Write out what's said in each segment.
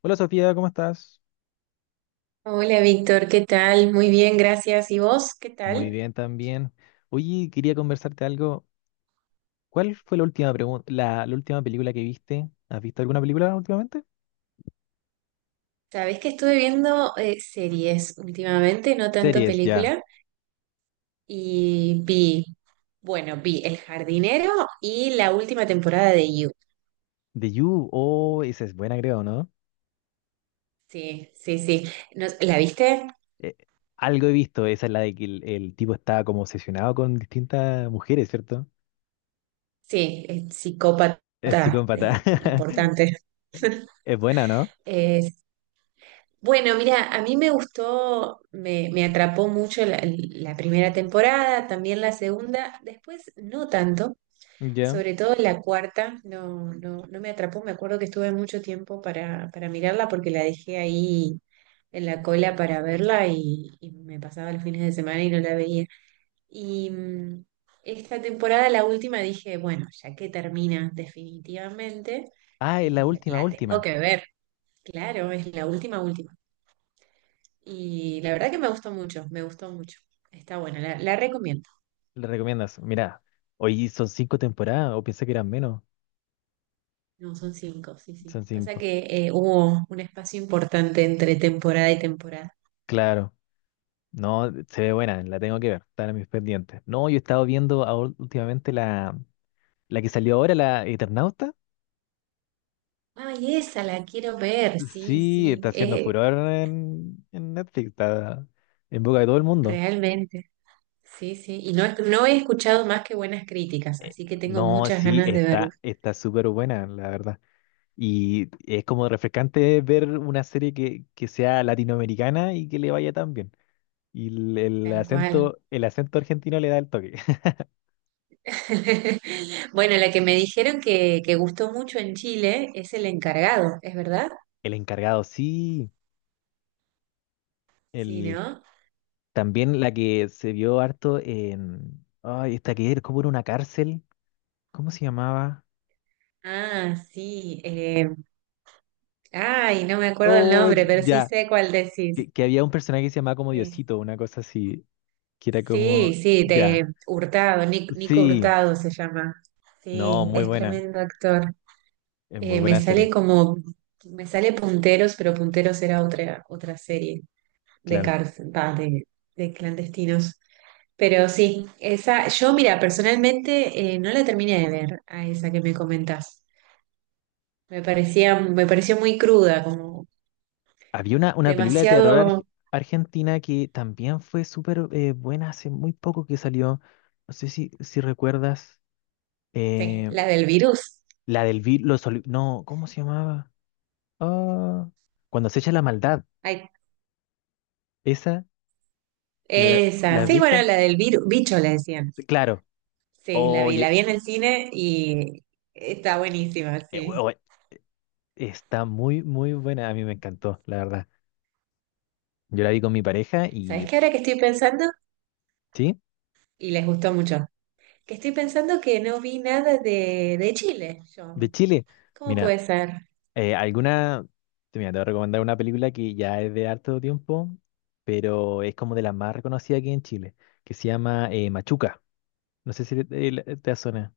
Hola Sofía, ¿cómo estás? Hola Víctor, ¿qué tal? Muy bien, gracias. ¿Y vos? ¿Qué Muy tal? bien también. Oye, quería conversarte algo. ¿Cuál fue la última pregunta, la última película que viste? ¿Has visto alguna película últimamente? Sabés que estuve viendo series últimamente, no tanto Series, ya. película, y vi, bueno, vi El Jardinero y la última temporada de You. The You, oh, esa es buena, creo, ¿no? Sí, sí, sí. ¿La viste? Eh, Algo he visto, esa es la de que el tipo estaba como obsesionado con distintas mujeres, ¿cierto? Sí, es Es psicópata, psicópata. Importante. Es buena, ¿no? Es- bueno, mira, a mí me gustó, me atrapó mucho la primera temporada, también la segunda, después no tanto. Ya. Sobre todo la cuarta, no, no, no me atrapó. Me acuerdo que estuve mucho tiempo para mirarla porque la dejé ahí en la cola para verla y me pasaba los fines de semana y no la veía. Y esta temporada, la última, dije, bueno, ya que termina definitivamente, Ah, es la la, última, la tengo última. que ver. Claro, es la última, última. Y la verdad que me gustó mucho, me gustó mucho. Está buena, la recomiendo. ¿Le recomiendas? Mira, hoy son cinco temporadas, o pensé que eran menos. No, son cinco, sí, sí. Son Pasa cinco. que hubo un espacio importante entre temporada y temporada. Claro. No, se ve buena, la tengo que ver, está en mis pendientes. No, yo he estado viendo últimamente la que salió ahora, la Eternauta. Ay, esa la quiero ver, sí, Sí, sí, está haciendo furor en Netflix, está en boca de todo el mundo. realmente, sí, sí. Y no, no he escuchado más que buenas críticas, Eh, así que tengo No, muchas sí, ganas de verlo. está, está súper buena, la verdad. Y es como refrescante ver una serie que sea latinoamericana y que le vaya tan bien. Y el Tal cual. acento, el acento argentino le da el toque. Bueno, la que me dijeron que gustó mucho en Chile es El Encargado, ¿es verdad? El encargado, sí. Sí, El, ¿no? También la que se vio harto en. Ay, esta que era como en una cárcel. ¿Cómo se llamaba? Ah, sí. Ay, no me acuerdo el Oh, nombre, pero sí ya. sé cuál decís. Que había un personaje que se llamaba como Sí. Diosito, una cosa así. Que era como. Sí, sí, Ya. de Hurtado, Nico Sí. Hurtado se llama. No, Sí, muy es buena. tremendo actor. Es muy Eh, me buena serie, sale como, me sale Punteros, pero Punteros era otra serie de claro. cárcel, va, de, clandestinos. Pero sí, esa, yo mira, personalmente no la terminé de ver a esa que me comentás. Me pareció muy cruda, como Había una película de terror demasiado, argentina que también fue súper buena hace muy poco que salió. No sé si, si recuerdas. sí, eh, la del virus. la del no, ¿cómo se llamaba? Ah, cuando se echa la maldad. Ay, Esa, la, esa, la sí, bueno, Vita, la del virus, bicho la decían. claro. Sí, la vi, la Oye, vi en el cine y está buenísima, eh, we- sí. we- está muy, muy buena. A mí me encantó, la verdad. Yo la vi con mi pareja ¿Sabes y, qué ahora que estoy pensando? sí, Y les gustó mucho. Que estoy pensando que no vi nada de Chile, de yo. Chile. ¿Cómo Mira, puede ser? eh, alguna, te voy a recomendar una película que ya es de harto tiempo, pero es como de las más reconocidas aquí en Chile, que se llama Machuca. No sé si te, te suena.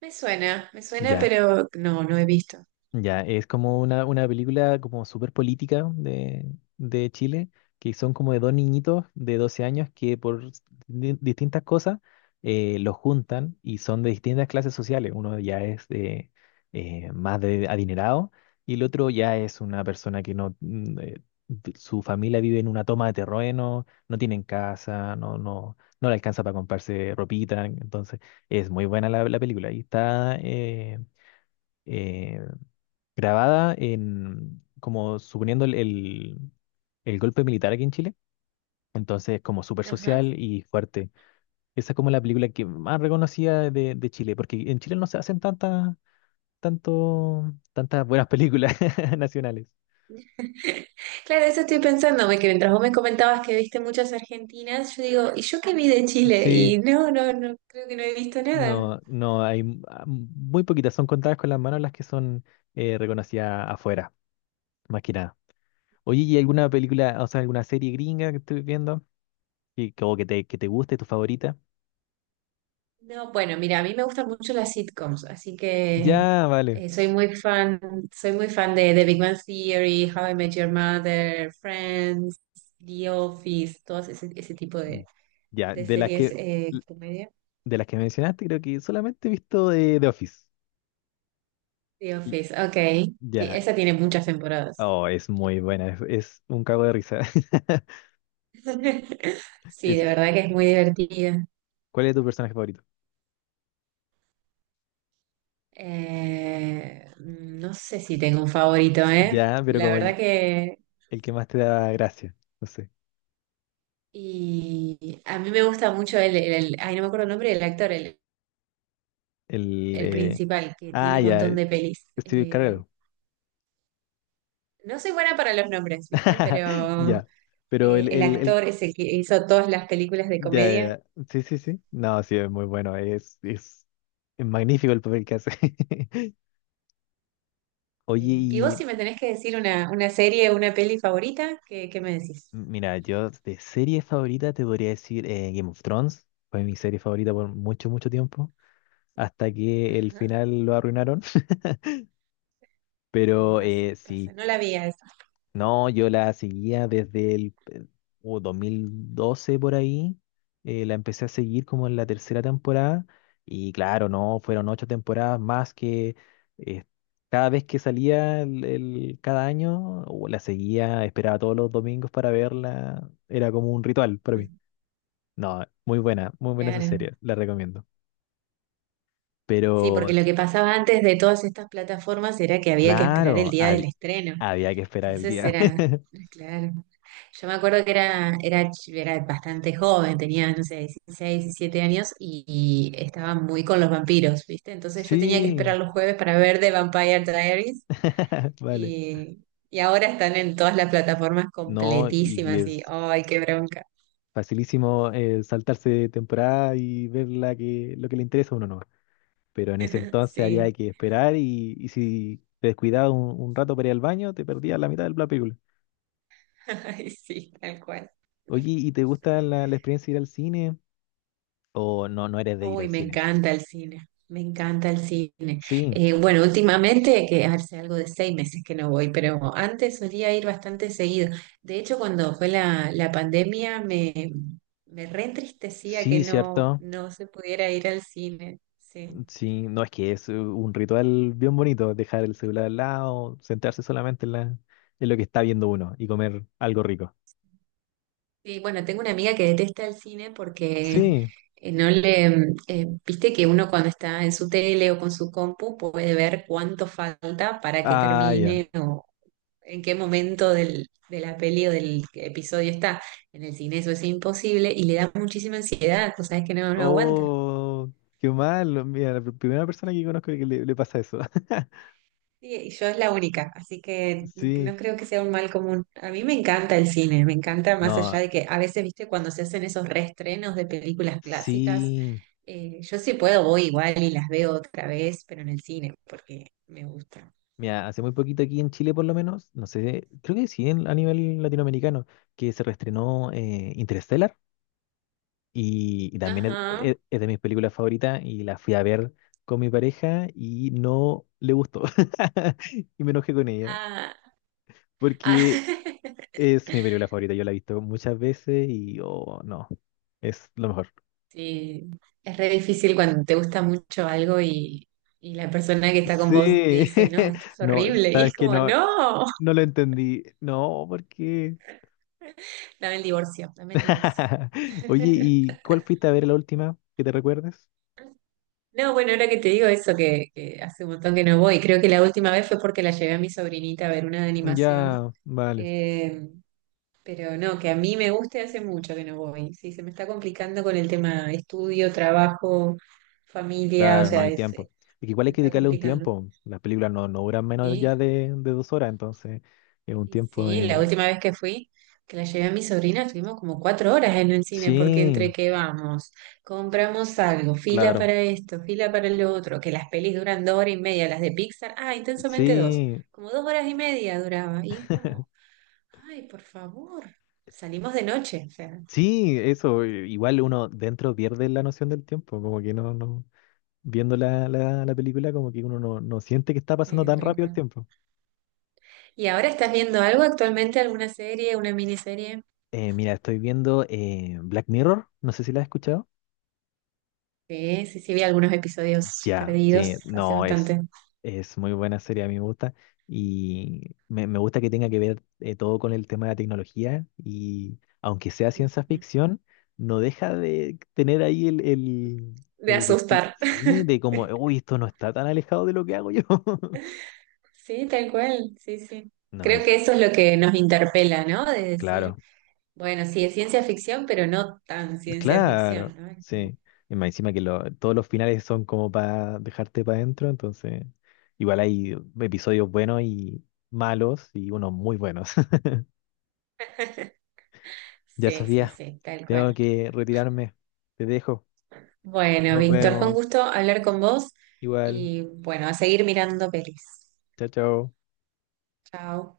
Me suena, Ya. pero no, no he visto. Ya, es como una película como súper política de Chile, que son como de dos niñitos de 12 años que por distintas cosas los juntan y son de distintas clases sociales. Uno ya es de, más de adinerado y el otro ya es una persona que no, mm, su familia vive en una toma de terreno, no tienen casa, no, no, no le alcanza para comprarse ropita. Entonces, es muy buena la película y está. Eh, Grabada en, como suponiendo el golpe militar aquí en Chile. Entonces, como súper Ajá. social y fuerte. Esa es como la película que más reconocida de Chile, porque en Chile no se hacen tantas buenas películas nacionales. Claro, eso estoy pensando, que mientras vos me comentabas que viste muchas argentinas, yo digo, ¿y yo qué vi de Chile? Y Sí, no, no, no, creo que no he visto nada. no, no, hay muy poquitas, son contadas con las manos las que son reconocidas afuera, más que nada. Oye, ¿y alguna película, o sea, alguna serie gringa que estoy viendo o que te guste, tu favorita? No, bueno, mira, a mí me gustan mucho las sitcoms, así que Ya, vale. eh, soy muy fan, soy muy fan de, The Big Bang Theory, How I Met Your Mother, Friends, The Office, todos ese tipo de, Ya, series comedia. de las que mencionaste, creo que solamente he visto de The Office. The L- Office, ok. Sí, Ya, esa tiene muchas temporadas. oh, es muy buena, es un cago de risa. Sí, de Es, verdad que es muy divertida. ¿cuál es tu personaje favorito? No sé si tengo un favorito, ¿eh? Ya, pero La como el, verdad que. el que más te da gracia, no sé. Y a mí me gusta mucho ay, no me acuerdo el nombre del actor, el, El el principal, que tiene Ah, un ya, montón de pelis. Steve Carell. No soy buena para los nombres, ¿viste? Pero Ya, pero el el actor es el que hizo todas las películas de ya, ya, comedia. ya. Sí, sí, sí. No, sí, es muy bueno, es, es magnífico el papel que hace. Y vos, Oye, si me tenés que decir una serie, una peli favorita, ¿qué, me decís? mira, yo de serie favorita te podría decir Game of Thrones. Fue mi serie favorita por mucho, mucho tiempo. Hasta que el Ajá. final lo arruinaron. Y Pero pasa, pasa. sí, No la vi a esa. no, yo la seguía desde el 2012 por ahí. La empecé a seguir como en la tercera temporada. Y claro, no, fueron ocho temporadas más que eh, cada vez que salía cada año, la seguía, esperaba todos los domingos para verla. Era como un ritual para mí. Mm, No, muy buena esa claro. serie, la recomiendo. Sí, Pero, porque lo que pasaba antes de todas estas plataformas era que había que esperar el claro, día del estreno. había que esperar el Entonces día. era, claro. Yo me acuerdo que era bastante joven, tenía, no sé, 16 17 años y, estaba muy con los vampiros, ¿viste? Entonces yo tenía que Sí, esperar los jueves para ver The Vampire Diaries vale. y, ahora están en todas las plataformas No, y completísimas y, es ¡ay, qué bronca! facilísimo saltarse temporada y ver la que, lo que le interesa a uno, ¿no? Pero en ese entonces Sí, había que esperar y si te descuidabas un rato para ir al baño, te perdías la mitad de la película. ay, sí, tal cual. Oye, ¿y te gusta la experiencia de ir al cine? ¿O no, no eres de ir al Uy, me cine? encanta el cine, me encanta el cine. Sí, Bueno, últimamente, que hace algo de 6 meses que no voy, pero antes solía ir bastante seguido. De hecho, cuando fue la pandemia, me reentristecía que sí, no, cierto. no se pudiera ir al cine. Sí. Sí, no es que es un ritual bien bonito, dejar el celular al lado, sentarse solamente en lo que está viendo uno y comer algo rico. Sí, bueno, tengo una amiga que detesta el cine porque Sí, no le, viste que uno cuando está en su tele o con su compu puede ver cuánto falta para que ah, ya. termine o, en qué momento de la peli o del episodio está. En el cine eso es imposible y le da muchísima ansiedad, cosas que no, no aguanta. Oh, qué mal. Mira, la primera persona que conozco que le pasa eso. Sí, y yo es la única, así que Sí, no creo que sea un mal común. A mí me encanta el cine, me encanta más allá no, de que a veces, viste, cuando se hacen esos reestrenos de películas clásicas, sí. Yo sí puedo, voy igual y las veo otra vez, pero en el cine, porque me gusta. Mira, hace muy poquito aquí en Chile por lo menos, no sé, creo que sí a nivel latinoamericano, que se reestrenó Interstellar. Y también es, Ajá. Es de mis películas favoritas y la fui a ver con mi pareja y no le gustó. Y me enojé con ella Ah, ah. porque es mi película favorita. Yo la he visto muchas veces y oh, no, es lo mejor. Sí, es re difícil cuando te gusta mucho algo y, la persona que está con vos te Sí, dice, no, esto es no, horrible. Y es sabes que como, no, no, no lo entendí. No, ¿por qué? dame el divorcio, dame el divorcio. Oye, ¿y cuál fuiste a ver la última que te recuerdes? No, bueno, ahora que te digo eso, que hace un montón que no voy, creo que la última vez fue porque la llevé a mi sobrinita a ver una de animación. Ya, vale. Eh, pero no, que a mí me guste hace mucho que no voy. Sí, se me está complicando con el tema estudio, trabajo, familia, o Claro, no sea, hay tiempo. Y que igual me hay que está dedicarle un complicando. tiempo. Las películas no, no duran menos Sí, ya de 2 horas, entonces es un tiempo sí, la de. última vez que fui, que la llevé a mi sobrina, estuvimos como 4 horas en el cine, porque Sí, entre que vamos, compramos algo, fila claro. para esto, fila para lo otro, que las pelis duran 2 horas y media, las de Pixar, ah, Intensamente 2, Sí, como dos horas y media duraba, y es como, ay, por favor, salimos de noche, o sea, sí, eso. Igual uno dentro pierde la noción del tiempo, como que no, no. Viendo la película, como que uno no, no siente que está pasando tan tal rápido el cual. tiempo. ¿Y ahora estás viendo algo actualmente, alguna serie, una miniserie? Mira, estoy viendo Black Mirror, no sé si la has escuchado. Sí, sí, sí, vi algunos episodios Ya, sí, perdidos hace no, es, bastante, muy buena serie, a mí me gusta. Y me gusta que tenga que ver todo con el tema de la tecnología. Y aunque sea ciencia ficción, no deja de tener ahí de asustar. sí, de como, uy, esto no está tan alejado de lo que hago yo. Sí, tal cual, sí, sí. No, Creo es que eso es lo que nos interpela, ¿no? De claro, decir, bueno, sí, es ciencia ficción, pero no tan ciencia claro, ficción, ¿no? sí. Y más encima que todos los finales son como para dejarte para adentro, entonces igual hay episodios buenos y malos y unos muy buenos. Ya Sí, sí, Sofía, sí, tal tengo cual. que retirarme. Te dejo. Bueno, Nos Víctor, fue un vemos. gusto hablar con vos Igual. y bueno, a seguir mirando pelis. Chao, chao. Chao.